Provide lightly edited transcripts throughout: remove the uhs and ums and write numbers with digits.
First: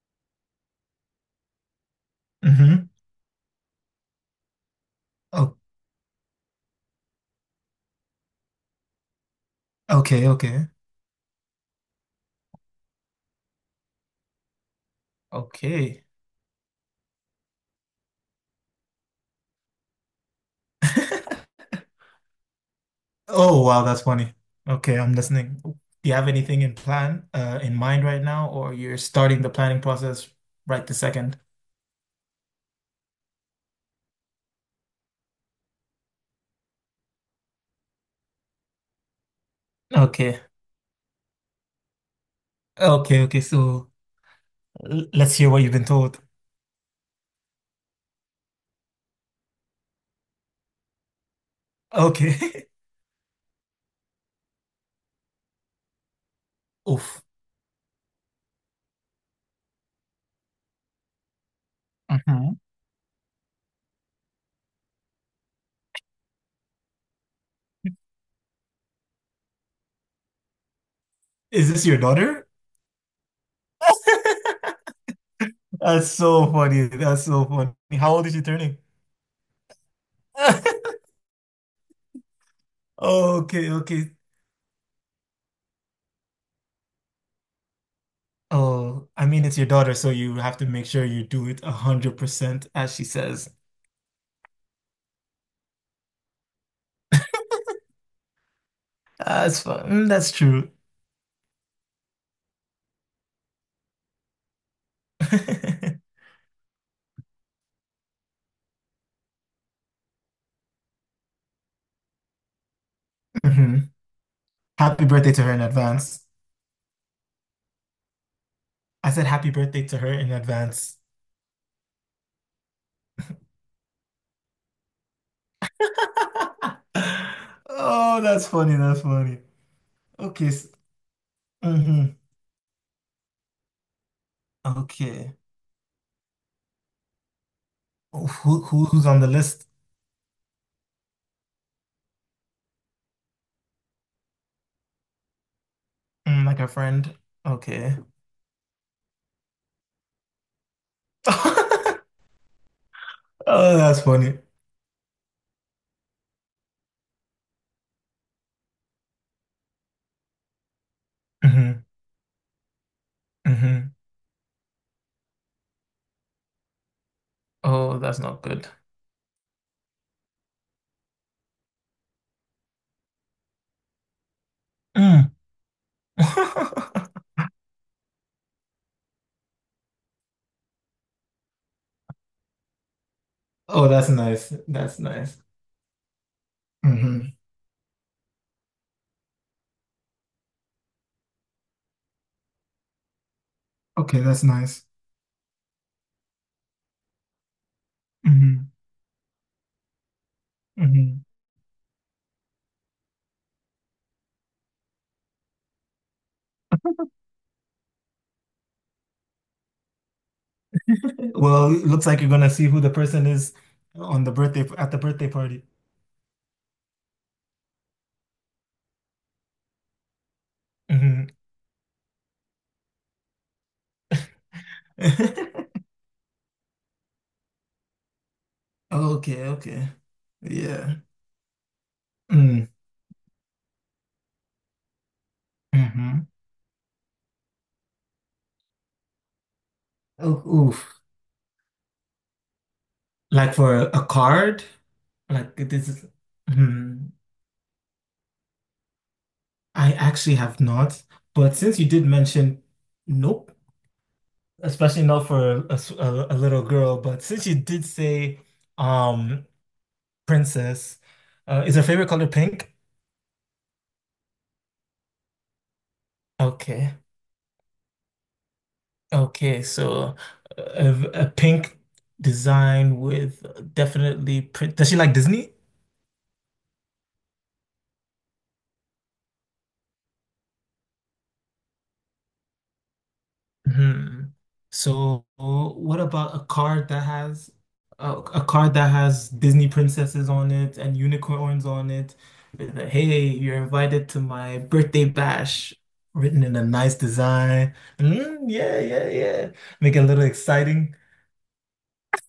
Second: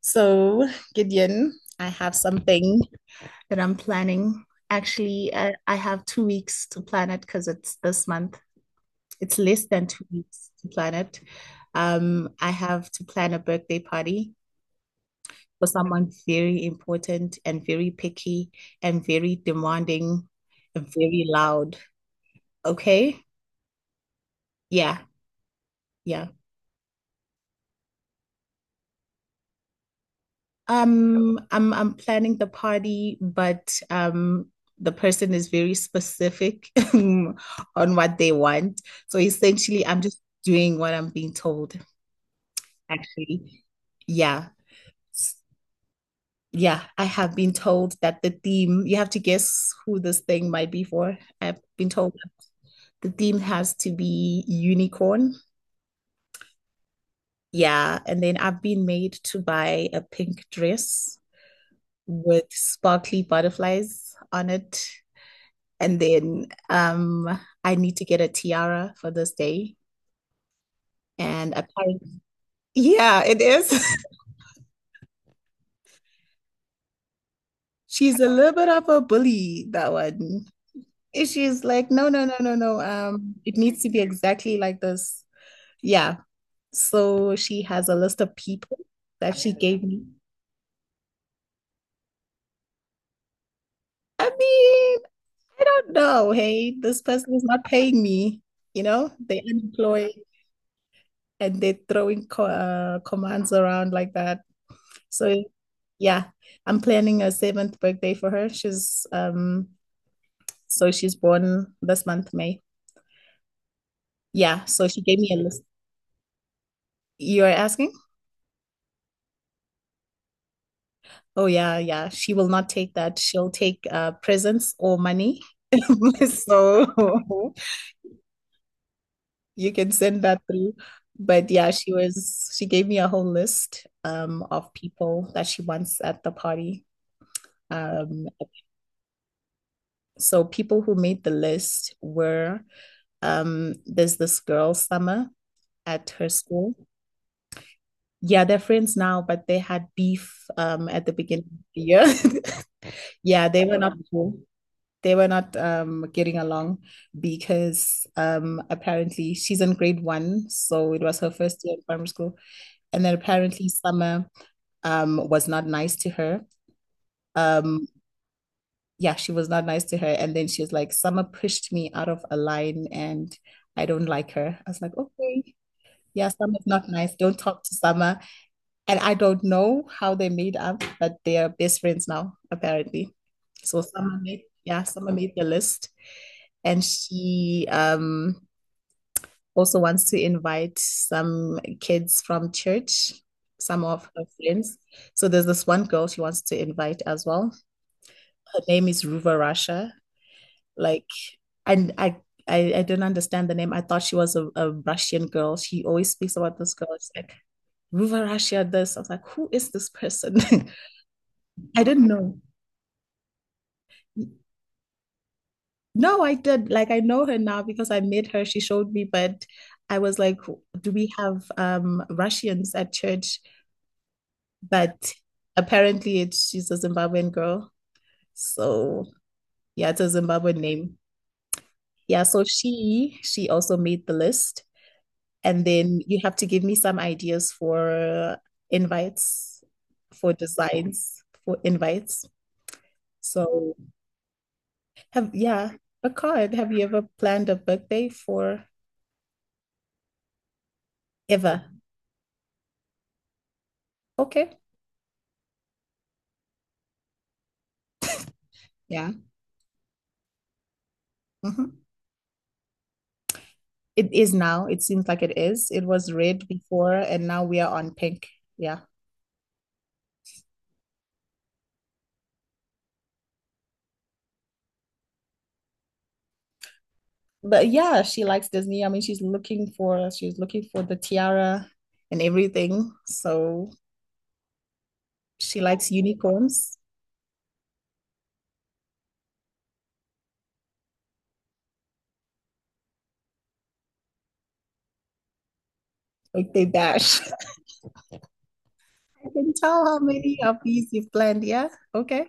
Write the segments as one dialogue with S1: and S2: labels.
S1: So, Gideon, I have something
S2: Mm-hmm.
S1: that I'm planning. Actually, I,
S2: Oh,
S1: I have 2 weeks to plan it because it's this month. It's less than two
S2: okay,
S1: weeks to
S2: okay,
S1: plan it. I have to plan a birthday party for
S2: okay.
S1: someone very important and very picky and very demanding and very loud. Okay?
S2: Oh, wow, that's funny.
S1: Yeah,
S2: Okay, I'm listening. Do you
S1: yeah.
S2: have anything in plan, in mind right now, or you're starting the planning process right this second?
S1: I'm planning the party, but the person is very specific on what they want. So essentially, I'm just
S2: Okay,
S1: doing what I'm being told,
S2: okay, okay.
S1: actually.
S2: So
S1: Yeah.
S2: let's
S1: S-
S2: hear what you've been told.
S1: Yeah, I have been told that the theme, you have to guess who this thing might be for. I've been told
S2: Okay.
S1: the theme has to be unicorn.
S2: Oof.
S1: Yeah, and then I've been made to buy a pink dress with
S2: Hmm.
S1: sparkly butterflies on it. And then I need to get a tiara for this day. And
S2: Is this your
S1: apparently,
S2: daughter?
S1: yeah, it is.
S2: That's so funny. That's so funny. How
S1: She's
S2: old
S1: a
S2: is she
S1: little bit
S2: turning?
S1: of a bully, that one. And She's like, no, no, no, no, no. It
S2: Okay,
S1: needs to be
S2: okay.
S1: exactly like this. Yeah. So she has a list of people
S2: Oh, I
S1: that
S2: mean,
S1: she
S2: it's your
S1: gave
S2: daughter,
S1: me.
S2: so you have to make sure you do it 100%, as she says.
S1: I mean, I don't know. Hey, this person is not paying me. You know, they're
S2: That's fun. Mm.
S1: unemployed
S2: That's true.
S1: and they're throwing co commands around like that. So yeah, I'm planning a seventh birthday for her. She's so she's born this month, May.
S2: Hmm.
S1: Yeah, so she
S2: Happy
S1: gave me
S2: birthday
S1: a
S2: to her in
S1: list.
S2: advance.
S1: You're asking?
S2: I said happy birthday to her in advance.
S1: Oh yeah, yeah. She will not take that. She'll take presents or money. So
S2: Oh, that's funny. That's funny.
S1: you can send that
S2: Okay.
S1: through. But yeah,
S2: Mm-hmm.
S1: she gave me a whole list of people
S2: Okay.
S1: that she wants at the party. Um
S2: Oh, who's on the list?
S1: so people who made the list were there's this girl, Summer at her
S2: Mm, like a
S1: school.
S2: friend. Okay.
S1: Yeah, they're friends now, but they had beef at the beginning of the year.
S2: Oh,
S1: Yeah, they were not
S2: that's funny.
S1: cool. They were not getting along because apparently she's in grade one, so it was her first year in
S2: hmm
S1: primary school. And then apparently
S2: hmm
S1: Summer was not nice to her. Um
S2: Oh, that's not good.
S1: yeah, she was not nice to her. And then she was like, Summer pushed me out of a line and I don't like her. I was like,
S2: Mm.
S1: okay, yeah, Summer's not nice. Don't talk to Summer. And I don't know how they made up, but they are best friends now, apparently. So
S2: Oh, that's nice.
S1: Yeah,
S2: That's
S1: Summer made
S2: nice.
S1: the list, and
S2: hmm
S1: she also wants to invite some kids from church, some of
S2: Okay,
S1: her
S2: that's
S1: friends.
S2: nice.
S1: So there's this one girl she wants to invite as well. Her
S2: hmm
S1: name is Ruva Russia. Like,
S2: hmm
S1: and I. I don't understand the name. I thought she was a Russian girl. She always speaks about this girl. It's like Ruva Russia this. I was like, who is this person?
S2: Well,
S1: I
S2: it
S1: didn't
S2: looks like you're
S1: know.
S2: gonna see who the person is on the birthday at the birthday party.
S1: No, I did. Like I know her now because I met her. She showed me, but I was like, do we
S2: Hmm.
S1: have Russians at church? But apparently it's she's a Zimbabwean girl. So
S2: Okay, okay.
S1: yeah, it's a Zimbabwean
S2: Yeah.
S1: name. Yeah, so
S2: Mm-hmm.
S1: she also made the list. And then you
S2: Mm-hmm.
S1: have to give me some ideas for invites, for
S2: Oh, oof.
S1: designs, for invites.
S2: Like
S1: So
S2: for a card?
S1: have
S2: Like
S1: yeah,
S2: this is
S1: a card. Have you ever
S2: hmm.
S1: planned a birthday for
S2: I actually have not, but
S1: ever?
S2: since you did mention nope,
S1: Okay.
S2: especially not for a, a little girl, but since you did say
S1: Yeah.
S2: um Princess. Is
S1: Hmm.
S2: her favorite color pink?
S1: It is now. It seems like it is. It was red before,
S2: Okay.
S1: and now we are on pink. Yeah.
S2: Okay. So a pink design with definitely print. Does she like Disney?
S1: But yeah, she likes Disney. I mean, she's looking for the tiara and everything. So
S2: Hmm. So
S1: she likes
S2: what about
S1: unicorns.
S2: a card that has Disney princesses on it and unicorns on it? With a, hey, you're invited to my birthday bash. Written
S1: Like
S2: in
S1: they
S2: a nice
S1: bash.
S2: design. Mm, yeah, yeah,
S1: I
S2: yeah.
S1: can tell
S2: Make
S1: how
S2: it a little
S1: many of these
S2: exciting.
S1: you've planned. Yeah. Okay.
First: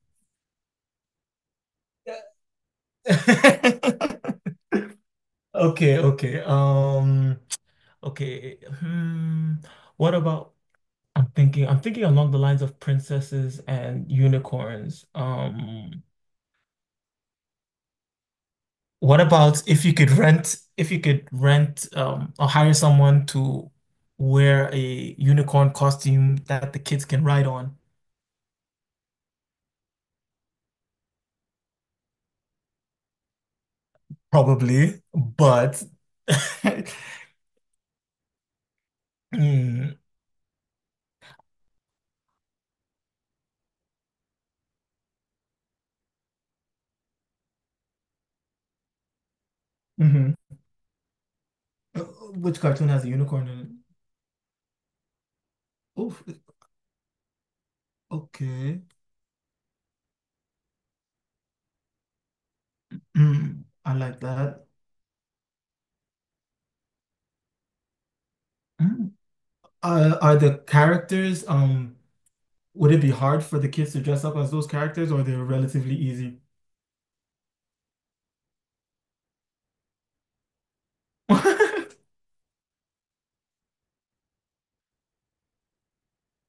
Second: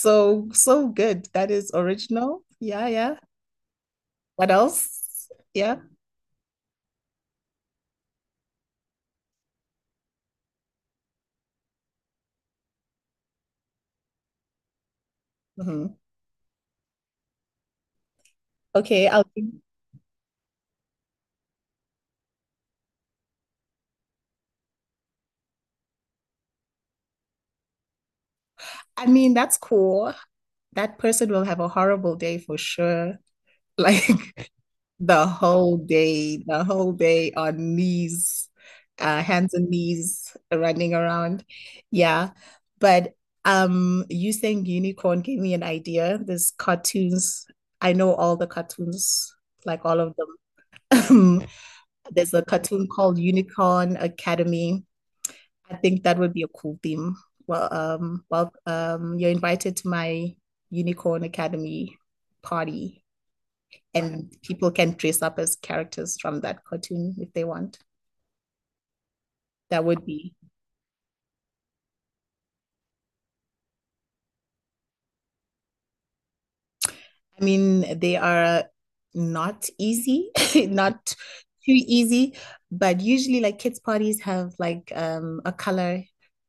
S1: So so good. That is original. Yeah, yeah. What else? Yeah.
S2: Okay, okay. Okay. Hmm. What about I'm thinking along the lines of princesses and unicorns.
S1: Hmm. Okay,
S2: What
S1: I'll give-
S2: about if you could rent or hire someone to wear a unicorn costume that the kids can ride on?
S1: I mean, that's cool. That person will have a horrible day for sure. Like,
S2: Probably, but
S1: the whole day on knees, hands and
S2: Mm,
S1: knees running around. Yeah. But you saying unicorn gave me an idea. There's cartoons. I know all the cartoons, like all of them.
S2: mhm.
S1: Um,
S2: Uh,
S1: there's a
S2: Which
S1: cartoon
S2: cartoon has a
S1: called
S2: unicorn in it?
S1: Unicorn Academy. I think
S2: Oh,
S1: that would be a cool theme. Well, um, well,
S2: okay.
S1: um, you're invited to my Unicorn Academy party
S2: Mm, I like
S1: and
S2: that.
S1: people can dress up as characters from that cartoon if they want.
S2: Hmm.
S1: That would
S2: Uh,
S1: be.
S2: are the characters, um, would it be hard for the kids to dress up as those characters or they're relatively easy?
S1: I mean, they are not easy, not too easy, but usually like kids parties have like a color.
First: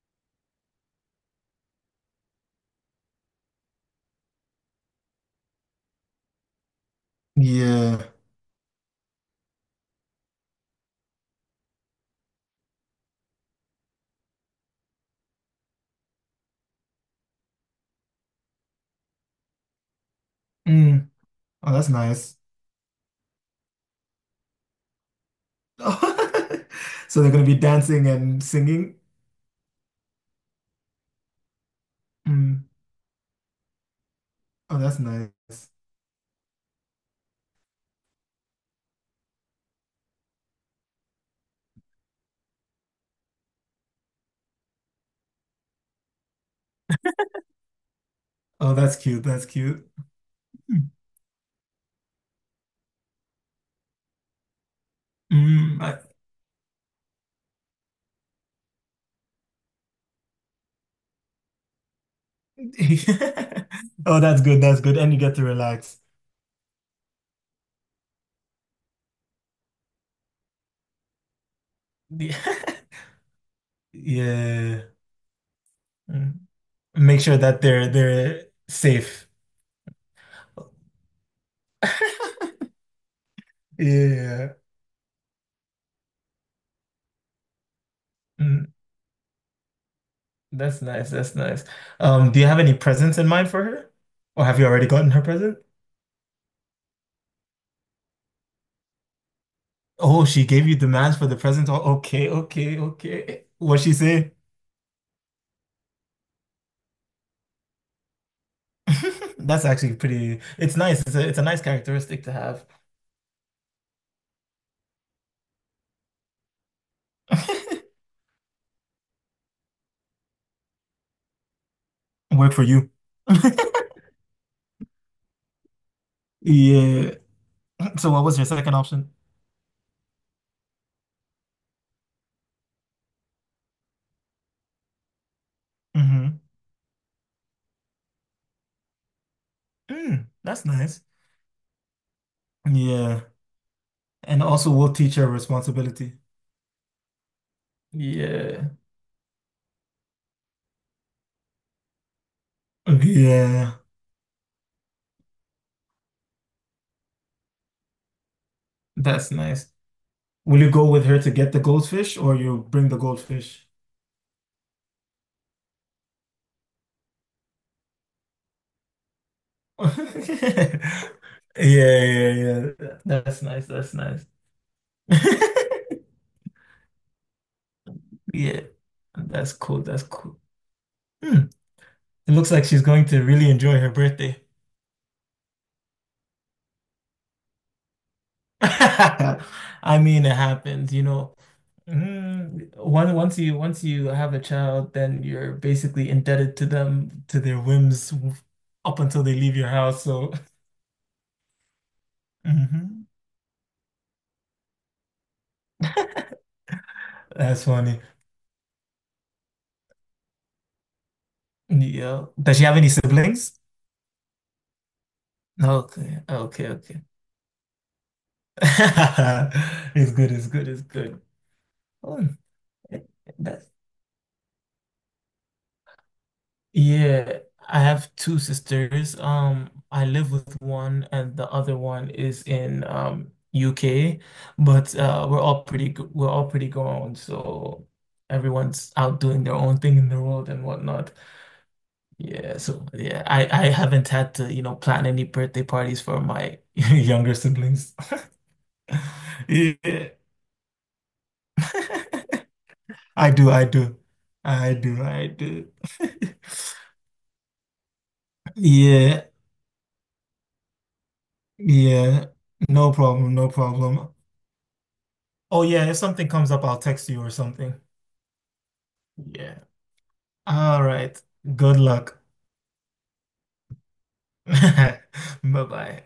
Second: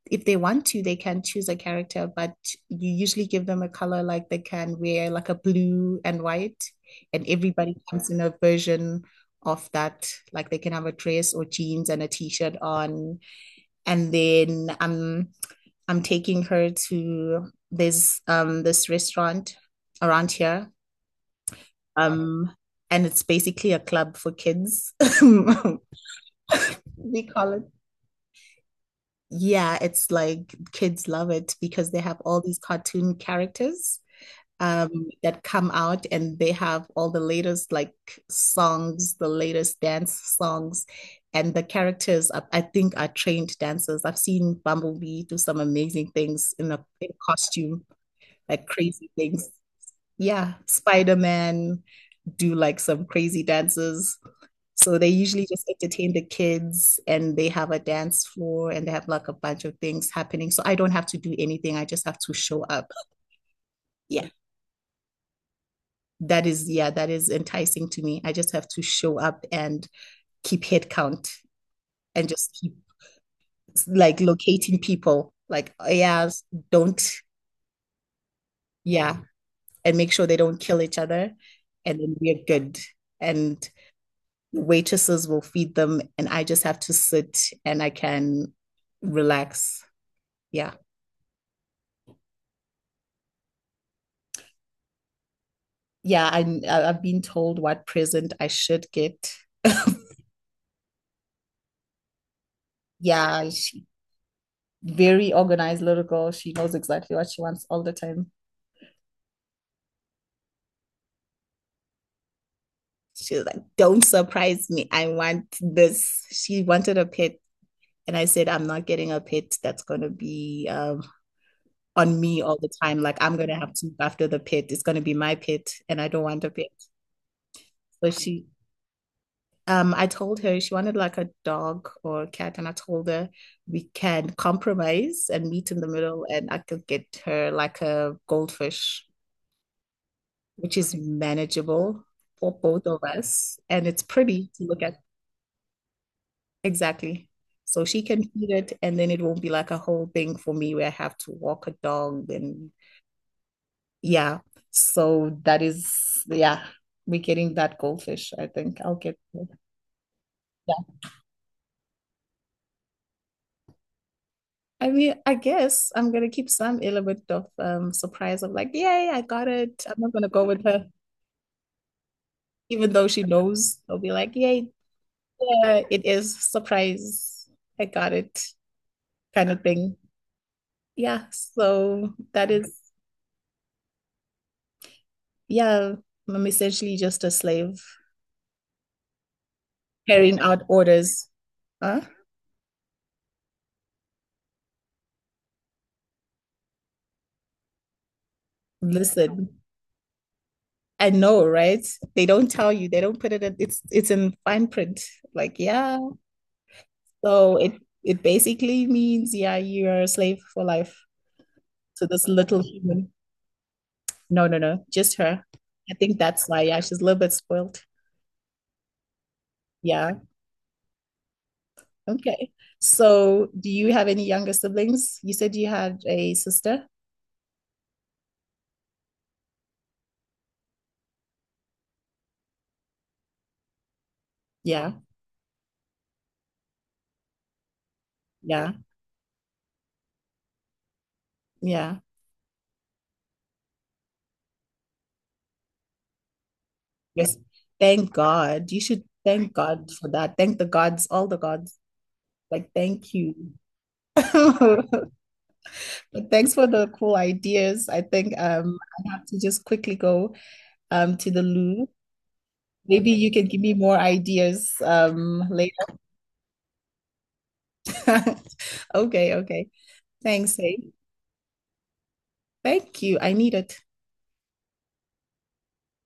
S1: If they want to, they can choose a character, but you usually give them a color like they can wear like a blue and white, and everybody
S2: Yeah.
S1: comes in a version of that. Like they can have a dress or jeans and a t-shirt on, and then I'm taking her to this this restaurant around here.
S2: Mm. Oh, that's nice.
S1: Um, and it's basically a club for kids.
S2: So
S1: We
S2: they're gonna
S1: call
S2: be
S1: it.
S2: dancing and singing.
S1: Yeah, it's like kids love it because they have all these
S2: Mm.
S1: cartoon characters
S2: Oh,
S1: um
S2: that's
S1: that
S2: nice.
S1: come out and they have all the latest like songs, the latest dance songs. And the characters, are, I think, are trained dancers. I've seen Bumblebee do some amazing things in a in costume, like
S2: Oh, that's
S1: crazy
S2: cute. That's
S1: things.
S2: cute.
S1: Yeah,
S2: Mm.
S1: Spider-Man do like some crazy dances. So they usually just
S2: Mm.
S1: entertain the kids and they have a dance floor and they have like a bunch of things happening. So I don't have to do anything. I just have to show up.
S2: Oh,
S1: Yeah.
S2: that's good. That's good. And you get to relax.
S1: That is, yeah, that is enticing to me. I just have to show up and keep head count and
S2: Yeah.
S1: just keep like locating
S2: Yeah.
S1: people. Like, oh, yeah,
S2: Mm.
S1: don't,
S2: Make sure that they're
S1: yeah,
S2: safe.
S1: and make sure they don't kill each other. And then we're good. And
S2: Yeah.
S1: waitresses will feed them and I just have to sit and I can
S2: Mm.
S1: relax. Yeah.
S2: That's nice. That's nice. Do you have any presents in mind for her? Or have you already gotten her present?
S1: Yeah, I've been told what present I should get.
S2: Oh, she gave you demands for the present. Oh, okay, okay, okay.
S1: Yeah,
S2: What
S1: she
S2: she say?
S1: very organized little girl. She knows exactly what she wants all the time.
S2: That's actually pretty. It's nice. It's a nice characteristic to have.
S1: She's like, "Don't surprise me. I want this." She wanted a pet and I said, "I'm not getting a pet that's going to be on me
S2: Work
S1: all
S2: for
S1: the
S2: you.
S1: time. Like I'm gonna have to look after the pet. It's gonna be my pet, and I don't want a pet.
S2: Yeah.
S1: So
S2: So what was
S1: she
S2: your second option?
S1: I told her she wanted like a dog or a cat, and I told her we can compromise and meet in the middle,
S2: hmm
S1: and I could get her like a goldfish,
S2: Mm, that's
S1: which is
S2: nice.
S1: manageable for both of
S2: Yeah.
S1: us, and it's
S2: And
S1: pretty to
S2: also
S1: look
S2: we'll
S1: at.
S2: teach her responsibility.
S1: Exactly. So she can feed
S2: Yeah.
S1: it, and then it won't be like a whole thing for me where I have to walk a dog and
S2: Yeah.
S1: yeah. So that is, yeah, we're getting that goldfish, I think. I'll get
S2: That's
S1: it.
S2: nice. Will you go with her to get the goldfish or you bring the goldfish?
S1: I mean, I guess I'm gonna keep some element of surprise of like, yay, I got it. I'm not gonna go with her,
S2: Yeah, yeah,
S1: even
S2: yeah.
S1: though she
S2: That's nice.
S1: knows.
S2: That's
S1: I'll be
S2: nice.
S1: like, yay, yeah, it is surprise. I got it,
S2: Yeah,
S1: kind
S2: that's
S1: of
S2: cool.
S1: thing.
S2: That's cool.
S1: Yeah,
S2: Hmm.
S1: so
S2: It
S1: that
S2: looks like
S1: is,
S2: she's going to really enjoy her birthday.
S1: yeah, I'm essentially just a slave
S2: I mean, it
S1: carrying out
S2: happens, you
S1: orders.
S2: know.
S1: Huh?
S2: Mm, one once you have a child, then you're basically indebted to them to their whims up until they leave
S1: Listen,
S2: your house. So,
S1: I know, right? They don't tell you. They
S2: Mhm.
S1: don't put it in, it's in fine print. Like, yeah. So
S2: That's funny.
S1: it basically means, yeah, you're a slave for life to
S2: Yeah.
S1: this
S2: Does
S1: little
S2: she have any
S1: human.
S2: siblings?
S1: No, no, no, just her. I think
S2: Okay,
S1: that's why,
S2: okay,
S1: yeah, she's
S2: okay.
S1: a little bit spoiled.
S2: It's
S1: Yeah.
S2: good, it's good, it's good. Oh,
S1: Okay.
S2: it-
S1: So do
S2: that's,
S1: you have any younger siblings? You said you had a sister?
S2: yeah, I have two sisters. I live with one and the other one is in UK,
S1: Yeah,
S2: but we're all pretty grown, so
S1: yeah,
S2: everyone's out doing their own thing in the world and whatnot.
S1: yeah.
S2: Yeah, so yeah, I haven't had to plan any birthday parties for my younger
S1: Yes.
S2: siblings.
S1: Thank God. You should thank God
S2: Yeah.
S1: for that. Thank the gods, all the gods. Like, thank
S2: I
S1: you.
S2: do, I do, I do, I do.
S1: But thanks for the cool ideas. I think I
S2: Yeah,
S1: have to just quickly go to the loo.
S2: yeah. No
S1: Maybe you
S2: problem,
S1: can
S2: no
S1: give me more
S2: problem.
S1: ideas
S2: Oh
S1: later.
S2: yeah, if something comes up, I'll text you or something.
S1: Okay,
S2: Yeah.
S1: okay. Thanks,
S2: All
S1: hey.
S2: right. Good luck.
S1: Thank you. I need it.
S2: Bye-bye.